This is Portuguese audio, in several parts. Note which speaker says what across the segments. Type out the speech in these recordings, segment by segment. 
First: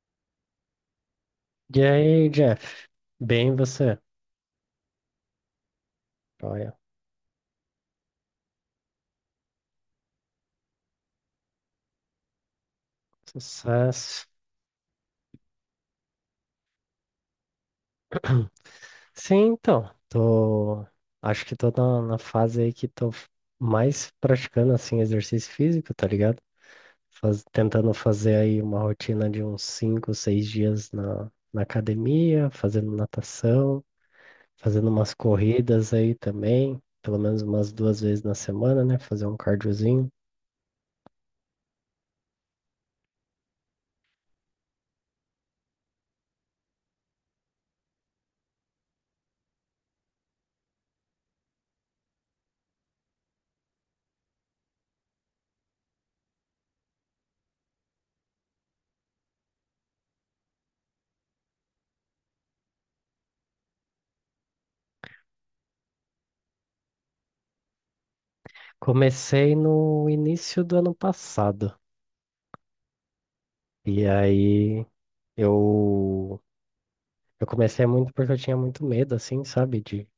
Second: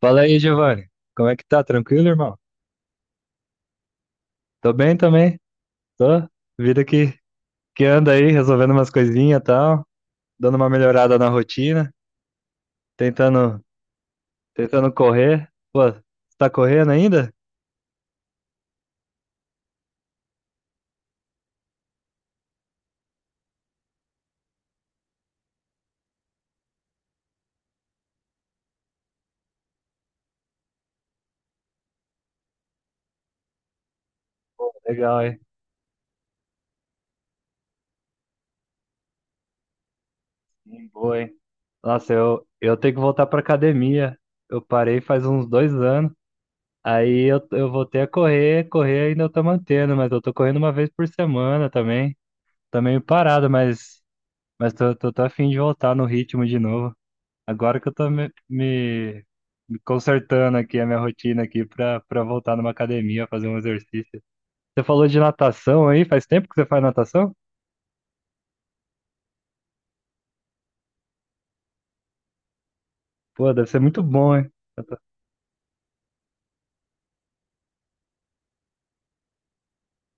Speaker 1: Fala aí, Giovanni. Como é que tá?
Speaker 2: E
Speaker 1: Tranquilo,
Speaker 2: aí,
Speaker 1: irmão?
Speaker 2: Jeff? Bem, você?
Speaker 1: Tô bem também. Tô.
Speaker 2: Olha,
Speaker 1: Vida que anda aí, resolvendo umas coisinhas e tal, dando uma melhorada na rotina, tentando,
Speaker 2: sucesso.
Speaker 1: tentando correr. Pô, você tá correndo ainda?
Speaker 2: Sim, então, tô. Acho que tô na fase aí que mais praticando, assim, exercício físico, tá ligado? Tentando fazer aí uma rotina de uns 5, 6 dias na academia, fazendo natação, fazendo umas
Speaker 1: Legal, hein?
Speaker 2: corridas aí também, pelo menos umas 2 vezes na semana, né? Fazer um cardiozinho.
Speaker 1: Sim, boa, hein? Nossa, eu tenho que voltar pra academia. Eu parei faz uns 2 anos. Aí eu voltei a correr, correr ainda eu tô mantendo, mas eu tô correndo uma vez por semana também. Tá meio parado, mas tô a fim de voltar no ritmo de novo. Agora que eu tô me consertando aqui a minha rotina aqui pra voltar numa academia, fazer um exercício. Você falou de natação aí, faz tempo que você faz natação?
Speaker 2: Comecei no início do ano passado.
Speaker 1: Pô, deve ser muito
Speaker 2: E
Speaker 1: bom, hein?
Speaker 2: aí.
Speaker 1: Nata-
Speaker 2: Eu, eu comecei muito porque eu tinha muito medo, assim, sabe,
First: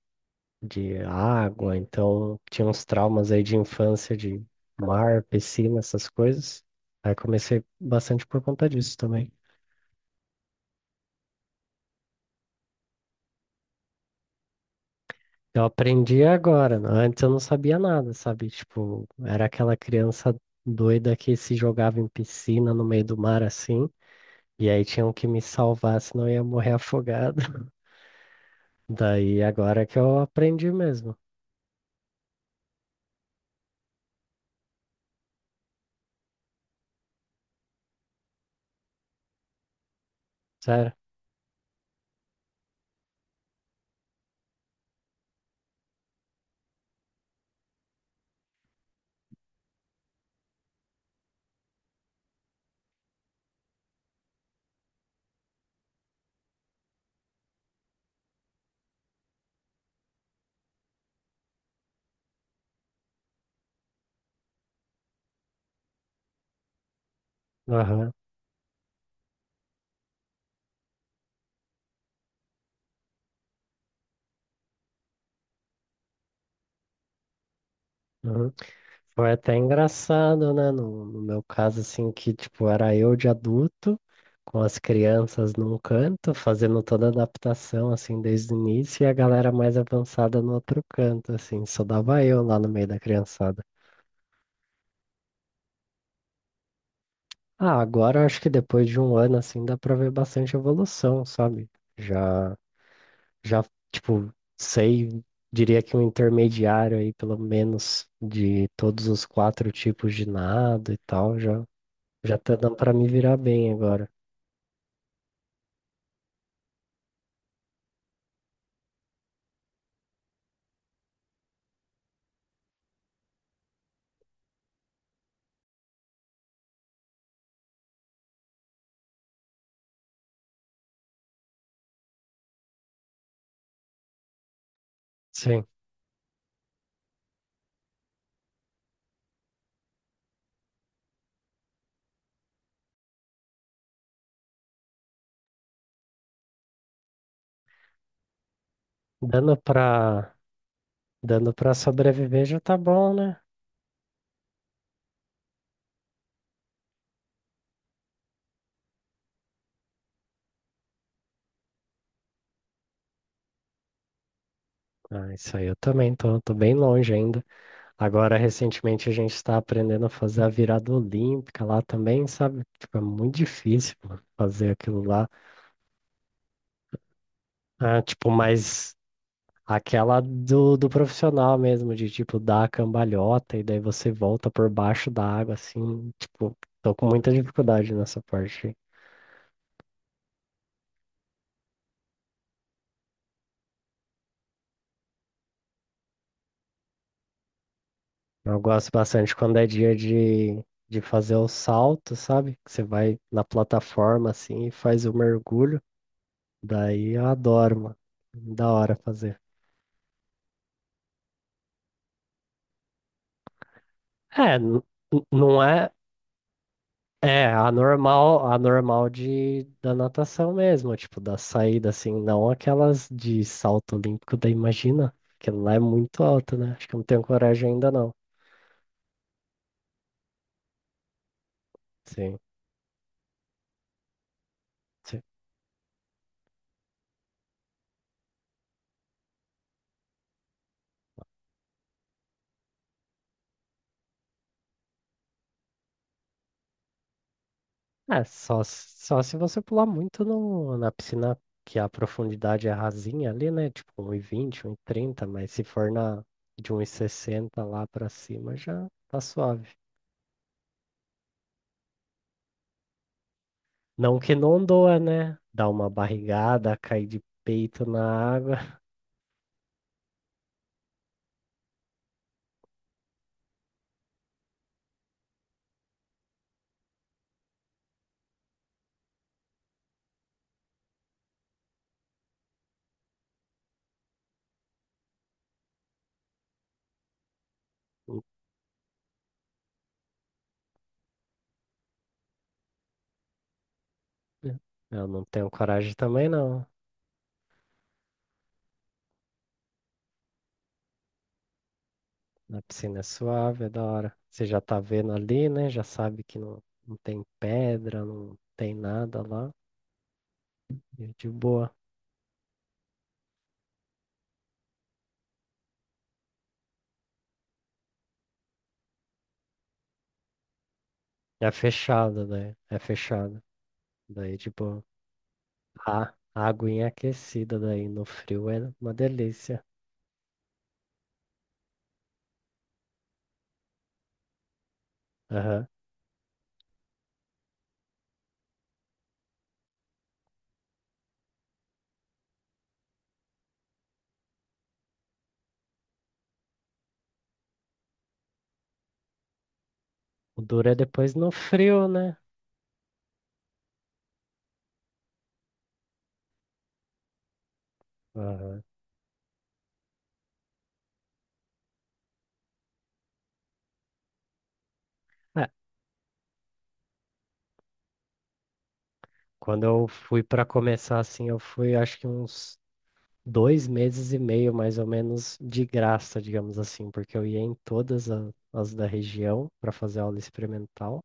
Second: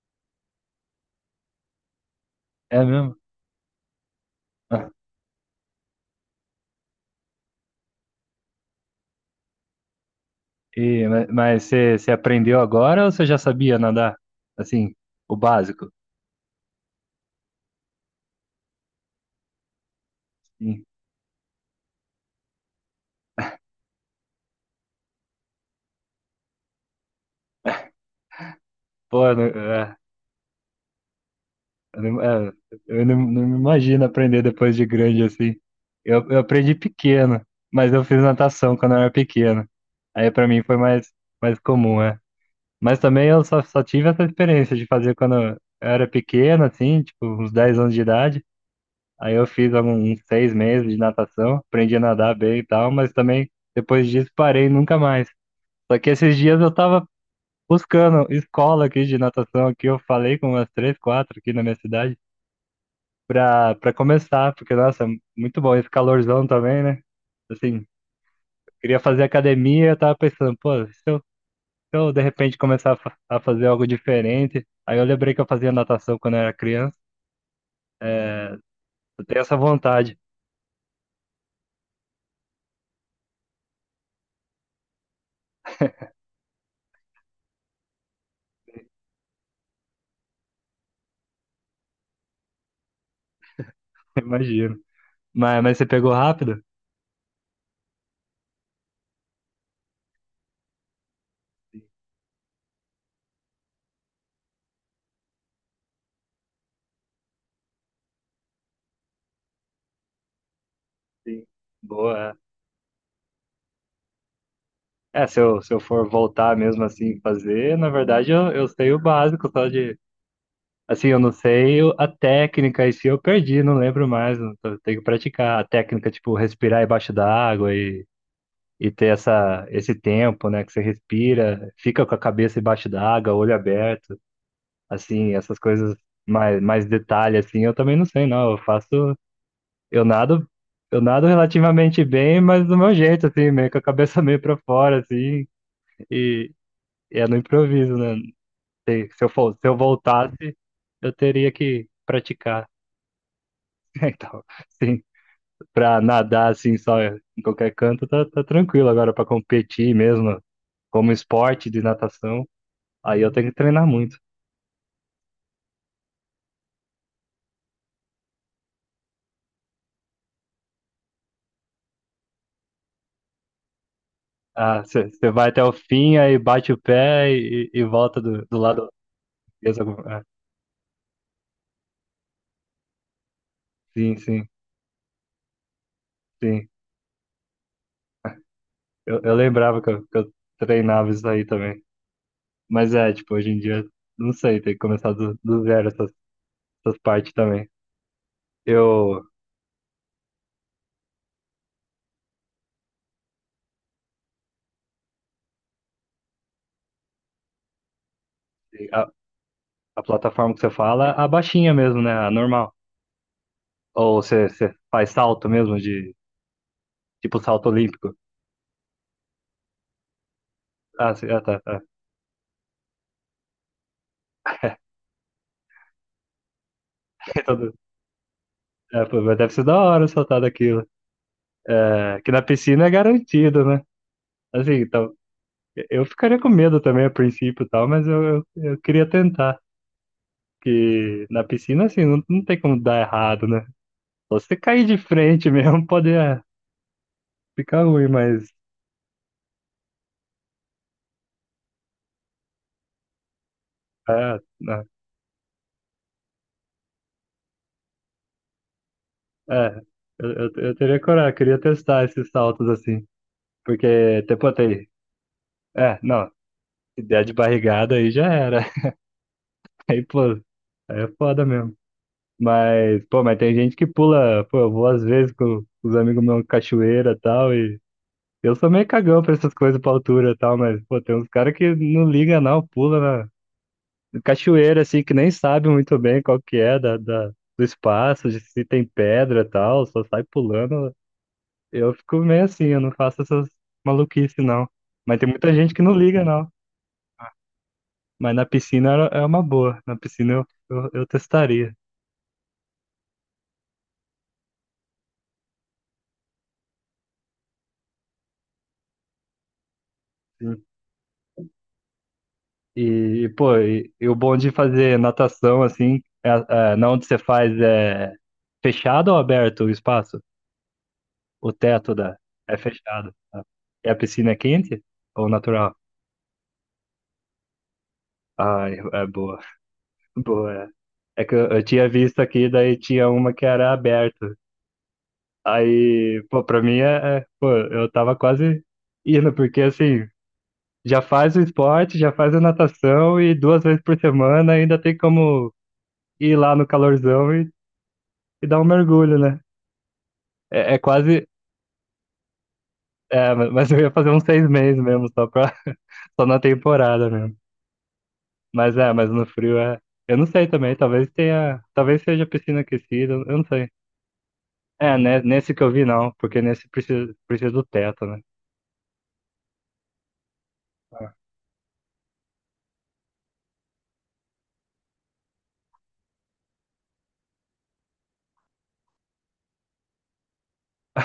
Speaker 2: de água. Então, tinha
Speaker 1: É
Speaker 2: uns
Speaker 1: mesmo?
Speaker 2: traumas aí de infância, de
Speaker 1: Ah,
Speaker 2: mar, piscina, essas coisas. Aí, comecei bastante por conta disso também.
Speaker 1: e mas você aprendeu agora ou você já sabia nadar? Assim, o
Speaker 2: Eu
Speaker 1: básico?
Speaker 2: aprendi agora, né? Antes eu não sabia nada, sabe? Tipo, era aquela criança
Speaker 1: Sim.
Speaker 2: doida que se jogava em piscina no meio do mar assim, e aí tinham que me salvar, senão eu ia morrer afogado.
Speaker 1: Pô, eu
Speaker 2: Daí
Speaker 1: não,
Speaker 2: agora
Speaker 1: é,
Speaker 2: que eu aprendi mesmo,
Speaker 1: eu não, é, eu não, não me imagino aprender depois de grande assim. Eu aprendi pequeno, mas eu fiz natação quando eu era pequeno. Aí pra mim foi
Speaker 2: sério.
Speaker 1: mais comum, é. Mas também eu só tive essa experiência de fazer quando eu era pequeno, assim, tipo, uns 10 anos de idade. Aí eu fiz uns 6 meses de natação, aprendi a nadar bem e tal, mas também depois disso parei nunca mais. Só que esses dias eu tava buscando escola aqui de natação, aqui eu falei com umas três, quatro aqui na minha cidade, pra começar, porque, nossa, muito bom esse calorzão também, né? Assim,
Speaker 2: Aham.
Speaker 1: queria fazer academia, eu tava pensando, pô, se eu de repente começar a fazer algo diferente. Aí eu lembrei que eu fazia natação quando eu era criança. Eu
Speaker 2: Foi
Speaker 1: tenho
Speaker 2: até
Speaker 1: essa vontade,
Speaker 2: engraçado, né? No meu caso, assim, que, tipo, era eu de adulto, com as crianças num canto, fazendo toda a adaptação, assim, desde o início, e a galera mais avançada no outro canto, assim, só dava eu lá no meio da criançada.
Speaker 1: imagino. Mas você pegou rápido?
Speaker 2: Ah, agora eu acho que depois de um ano, assim, dá pra ver bastante evolução, sabe? Já, já, tipo, sei, Diria que um intermediário aí, pelo menos, de todos os 4 tipos de nado e tal,
Speaker 1: Sim.
Speaker 2: já.
Speaker 1: Boa.
Speaker 2: Já tá dando pra me virar bem agora.
Speaker 1: É, se eu for voltar mesmo assim fazer, na verdade eu sei o básico, só de. Assim, eu não sei a técnica, e se eu perdi, não lembro mais. Tenho que praticar a técnica, tipo, respirar embaixo da água e ter essa, esse tempo, né, que você respira, fica com a cabeça embaixo da água, olho aberto. Assim, essas
Speaker 2: Sim.
Speaker 1: coisas mais detalhe, assim, eu também não sei, não. Eu nado, eu nado relativamente bem, mas do meu jeito, assim, meio com a cabeça meio pra fora, assim, e, e é no improviso, né? Se, se eu for,
Speaker 2: Dando
Speaker 1: se eu
Speaker 2: pra,
Speaker 1: voltasse, eu teria
Speaker 2: Dando pra
Speaker 1: que
Speaker 2: sobreviver já
Speaker 1: praticar.
Speaker 2: tá bom, né?
Speaker 1: Então, sim, pra nadar, assim, só em qualquer canto, tá tranquilo. Agora, pra competir mesmo, como esporte de natação, aí eu tenho que treinar muito.
Speaker 2: Ah, isso aí eu também tô bem longe ainda. Agora, recentemente, a gente está aprendendo a fazer a virada olímpica lá também, sabe? Tipo, é muito difícil, mano, fazer
Speaker 1: Ah,
Speaker 2: aquilo
Speaker 1: você
Speaker 2: lá.
Speaker 1: vai até o fim, aí bate o pé e
Speaker 2: Ah,
Speaker 1: volta
Speaker 2: tipo,
Speaker 1: do lado
Speaker 2: mas
Speaker 1: avesso.
Speaker 2: aquela
Speaker 1: Ah,
Speaker 2: do profissional mesmo, de tipo, dar a cambalhota e daí você
Speaker 1: sim, sim,
Speaker 2: volta por baixo da água, assim. Tipo,
Speaker 1: sim.
Speaker 2: tô com muita dificuldade nessa parte.
Speaker 1: Eu lembrava que eu treinava isso aí também. Mas é, tipo, hoje em dia, não sei, tem que começar do zero essas partes também.
Speaker 2: Eu gosto
Speaker 1: Eu,
Speaker 2: bastante quando é dia de fazer o salto, sabe? Que você vai na plataforma assim e faz o mergulho. Daí eu adoro, mano. Da hora
Speaker 1: a,
Speaker 2: fazer.
Speaker 1: a plataforma que você fala, a baixinha mesmo, né? A normal. Ou você,
Speaker 2: É,
Speaker 1: você
Speaker 2: n-
Speaker 1: faz salto
Speaker 2: não
Speaker 1: mesmo,
Speaker 2: é.
Speaker 1: de tipo
Speaker 2: É,
Speaker 1: salto olímpico.
Speaker 2: a normal da natação mesmo,
Speaker 1: Ah,
Speaker 2: tipo,
Speaker 1: sim,
Speaker 2: da
Speaker 1: ah, tá, tá.
Speaker 2: saída, assim, não aquelas de salto olímpico, daí imagina, que lá é muito alto, né? Acho que eu não tenho coragem ainda não.
Speaker 1: Então, é, pô, mas deve ser da hora saltar daquilo. É, que
Speaker 2: Sim.
Speaker 1: na piscina é garantido, né? Assim, então, eu ficaria com medo também a princípio e tal, mas eu queria tentar. Porque na piscina, assim, não tem como dar errado, né? Só se você cair de frente mesmo, pode ficar ruim, mas.
Speaker 2: Só se você pular muito no, na piscina que a profundidade é rasinha ali, né? Tipo um e
Speaker 1: É,
Speaker 2: vinte, um e
Speaker 1: não,
Speaker 2: trinta, mas se for na de 1,60 lá pra cima já tá suave.
Speaker 1: é, eu teria coragem, eu queria testar esses saltos assim.
Speaker 2: Não
Speaker 1: Porque,
Speaker 2: que
Speaker 1: tipo,
Speaker 2: não
Speaker 1: até pô,
Speaker 2: doa, né? Dar uma
Speaker 1: é, não,
Speaker 2: barrigada,
Speaker 1: se
Speaker 2: cair de
Speaker 1: der de
Speaker 2: peito
Speaker 1: barrigada
Speaker 2: na
Speaker 1: aí já
Speaker 2: água.
Speaker 1: era. Aí, pô, aí é foda mesmo. Mas, pô, tem gente que pula, pô, eu vou às vezes com os amigos meus cachoeira e tal, e eu sou meio cagão pra essas coisas pra altura e tal, mas, pô, tem uns caras que não liga não, pula na cachoeira, assim, que nem sabe muito bem qual que é da, do espaço, de se tem pedra e tal, só sai pulando. Eu fico meio assim, eu não faço essas maluquices, não.
Speaker 2: Eu
Speaker 1: Mas
Speaker 2: não
Speaker 1: tem
Speaker 2: tenho
Speaker 1: muita gente que não
Speaker 2: coragem
Speaker 1: liga,
Speaker 2: também,
Speaker 1: não.
Speaker 2: não.
Speaker 1: Mas na piscina é uma boa, na piscina eu testaria.
Speaker 2: Na piscina é suave, é da hora. Você já tá vendo ali, né? Já sabe que não, não tem pedra, não tem nada lá.
Speaker 1: Sim.
Speaker 2: E é de boa.
Speaker 1: E, pô, o bom de fazer natação, assim, é, na onde você faz, é fechado ou aberto o espaço? O
Speaker 2: É
Speaker 1: teto da
Speaker 2: fechada,
Speaker 1: é
Speaker 2: daí. É
Speaker 1: fechado, tá?
Speaker 2: fechada.
Speaker 1: E a piscina
Speaker 2: Daí,
Speaker 1: é quente
Speaker 2: tipo,
Speaker 1: ou natural?
Speaker 2: a, a aguinha é aquecida daí no frio
Speaker 1: Ah,
Speaker 2: é uma
Speaker 1: é boa.
Speaker 2: delícia.
Speaker 1: Boa. É que eu tinha visto aqui, daí tinha uma que era aberta.
Speaker 2: Aham.
Speaker 1: Aí, pô, pra mim é, pô, eu tava quase indo, porque assim, já faz o esporte, já faz a natação e 2 vezes por semana ainda tem como ir lá no calorzão e dar um mergulho, né?
Speaker 2: O duro
Speaker 1: É,
Speaker 2: é
Speaker 1: é
Speaker 2: depois
Speaker 1: quase,
Speaker 2: no frio, né?
Speaker 1: é, mas eu ia fazer uns 6 meses mesmo, só na temporada mesmo.
Speaker 2: Aham.
Speaker 1: Mas é, mas no frio é. Eu não sei também, talvez tenha. Talvez seja piscina aquecida, eu não sei. É, né,
Speaker 2: É,
Speaker 1: nesse que eu vi não, porque nesse precisa do teto, né?
Speaker 2: quando eu fui pra começar assim, eu fui acho que uns 2 meses e meio, mais ou menos, de graça, digamos assim, porque eu ia em todas as da região pra fazer aula experimental,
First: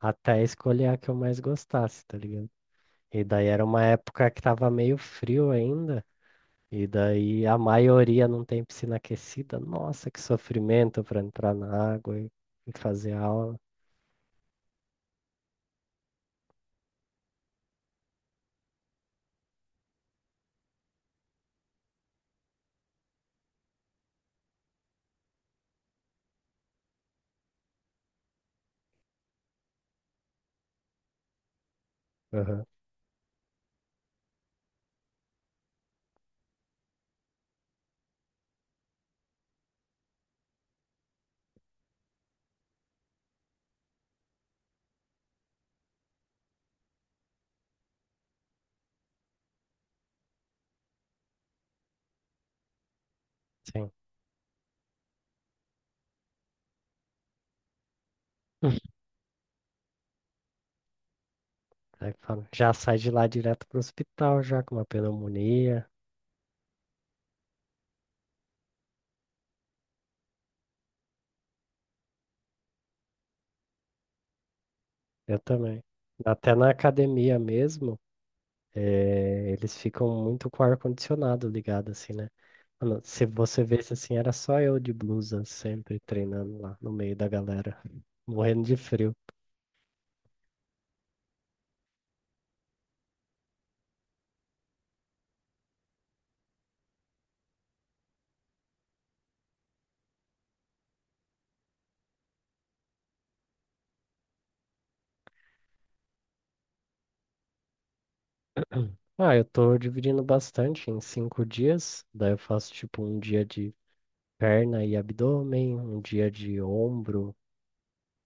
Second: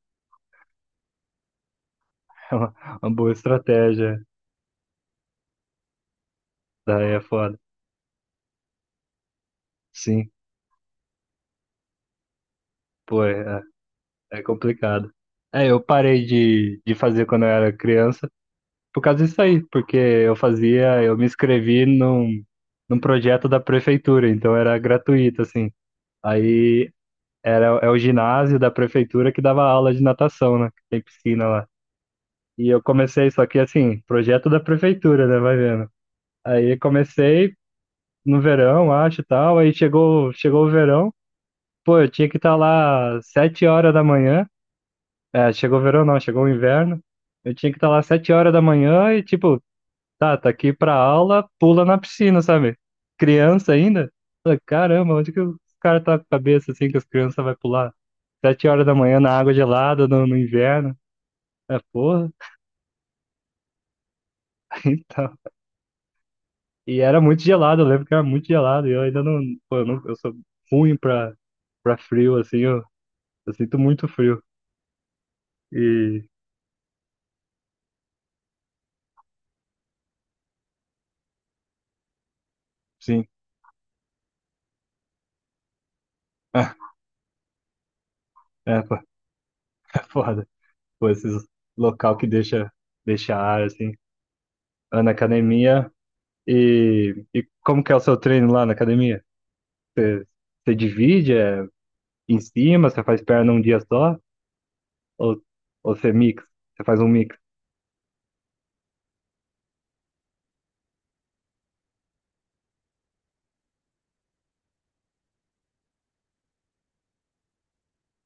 Speaker 2: até escolher a que eu mais gostasse, tá ligado?
Speaker 1: É uma
Speaker 2: E
Speaker 1: boa
Speaker 2: daí era uma
Speaker 1: estratégia.
Speaker 2: época que tava meio frio ainda. E
Speaker 1: Daí é
Speaker 2: daí
Speaker 1: foda.
Speaker 2: a maioria não tem piscina aquecida. Nossa, que
Speaker 1: Sim,
Speaker 2: sofrimento para entrar na água e fazer
Speaker 1: pô,
Speaker 2: aula.
Speaker 1: é complicado. É, eu parei de fazer quando eu era criança por causa disso aí, porque eu me inscrevi num projeto da prefeitura, então era gratuito, assim. Aí é o ginásio da prefeitura que dava aula de natação, né? Que tem piscina lá.
Speaker 2: Aham,
Speaker 1: E eu comecei, só que assim, projeto da prefeitura, né? Vai vendo. Aí comecei no verão, acho e tal. Aí chegou o verão. Pô, eu tinha que estar lá 7 horas da manhã. É, chegou o verão não, chegou o inverno. Eu tinha que estar lá sete horas da manhã e tipo, tá aqui pra aula, pula na piscina, sabe? Criança
Speaker 2: sim.
Speaker 1: ainda. Falei, caramba, onde que os caras tá com a cabeça assim que as crianças vai pular? Sete horas da manhã na água gelada, no inverno. É,
Speaker 2: Aí
Speaker 1: porra,
Speaker 2: fala, já sai de lá direto pro hospital, já com uma
Speaker 1: então.
Speaker 2: pneumonia.
Speaker 1: E era muito gelado, eu lembro que era muito gelado. E eu ainda não. Pô, eu, não, eu sou ruim pra, frio, assim, eu sinto muito frio.
Speaker 2: Eu também.
Speaker 1: E
Speaker 2: Até na academia mesmo, eles ficam muito com o ar-condicionado ligado, assim, né? Mano,
Speaker 1: sim,
Speaker 2: se você vesse assim, era só eu de blusa sempre treinando
Speaker 1: ah,
Speaker 2: lá no meio da galera, morrendo de
Speaker 1: pô,
Speaker 2: frio.
Speaker 1: é foda. Pô, esses local que deixa ar, assim. Ah, na academia. E como que é o seu treino lá na academia? Você, você divide em cima, você faz perna um dia só? Ou, ou você mix? Você faz um mix?
Speaker 2: Ah, eu tô dividindo bastante em 5 dias. Daí eu faço tipo um dia de perna e abdômen, um dia de ombro,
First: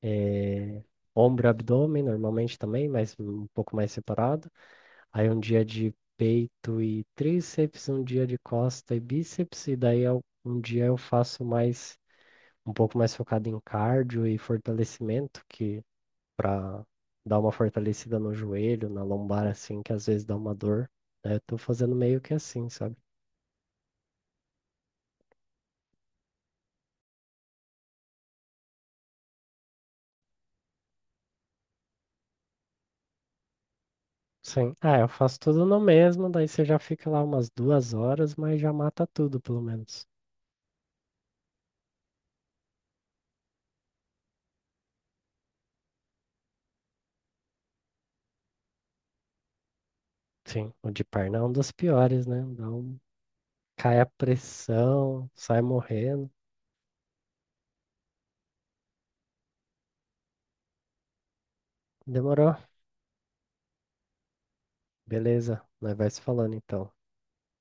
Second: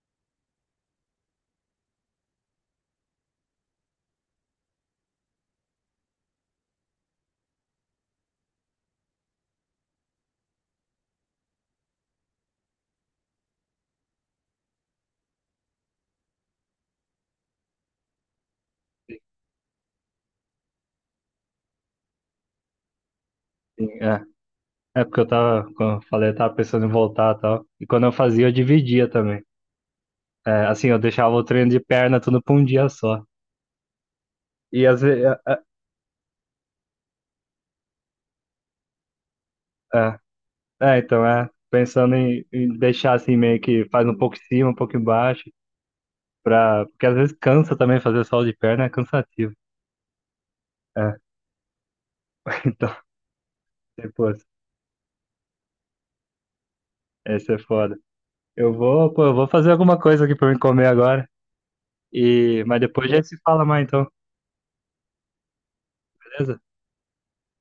Speaker 2: eh, ombro e abdômen normalmente também, mas um pouco mais separado. Aí um dia de peito e tríceps, um dia de costa e bíceps, e um dia eu faço mais um pouco mais focado em cardio e fortalecimento, que para dar uma fortalecida no joelho, na lombar assim, que às vezes dá uma dor, né? Eu tô fazendo meio que assim, sabe?
Speaker 1: Sim, é. É porque eu tava, como eu falei, eu tava pensando em voltar e tal. E quando eu fazia, eu dividia também. É, assim, eu deixava o treino de perna tudo pra um dia só.
Speaker 2: Sim.
Speaker 1: E às
Speaker 2: Ah, eu
Speaker 1: vezes.
Speaker 2: faço tudo no mesmo, daí você já fica lá umas 2 horas, mas já mata tudo, pelo
Speaker 1: É,
Speaker 2: menos.
Speaker 1: é, é, então, é. Pensando em deixar assim, meio que faz um pouco em cima, um pouco embaixo. Porque às vezes cansa também fazer solo de perna, é cansativo.
Speaker 2: Sim, o de
Speaker 1: É,
Speaker 2: perna é um dos piores, né? Dá
Speaker 1: então,
Speaker 2: um... Cai a
Speaker 1: depois.
Speaker 2: pressão, sai morrendo.
Speaker 1: Esse é foda. Eu vou, pô, eu vou fazer alguma coisa aqui pra me comer agora.
Speaker 2: Demorou?
Speaker 1: Mas depois a gente se fala mais, então,
Speaker 2: Beleza, nós vai se falando
Speaker 1: beleza?
Speaker 2: então.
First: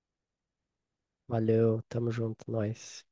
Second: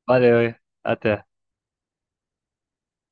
Speaker 1: Valeu, hein? Até.
Speaker 2: Valeu, tamo junto, nós.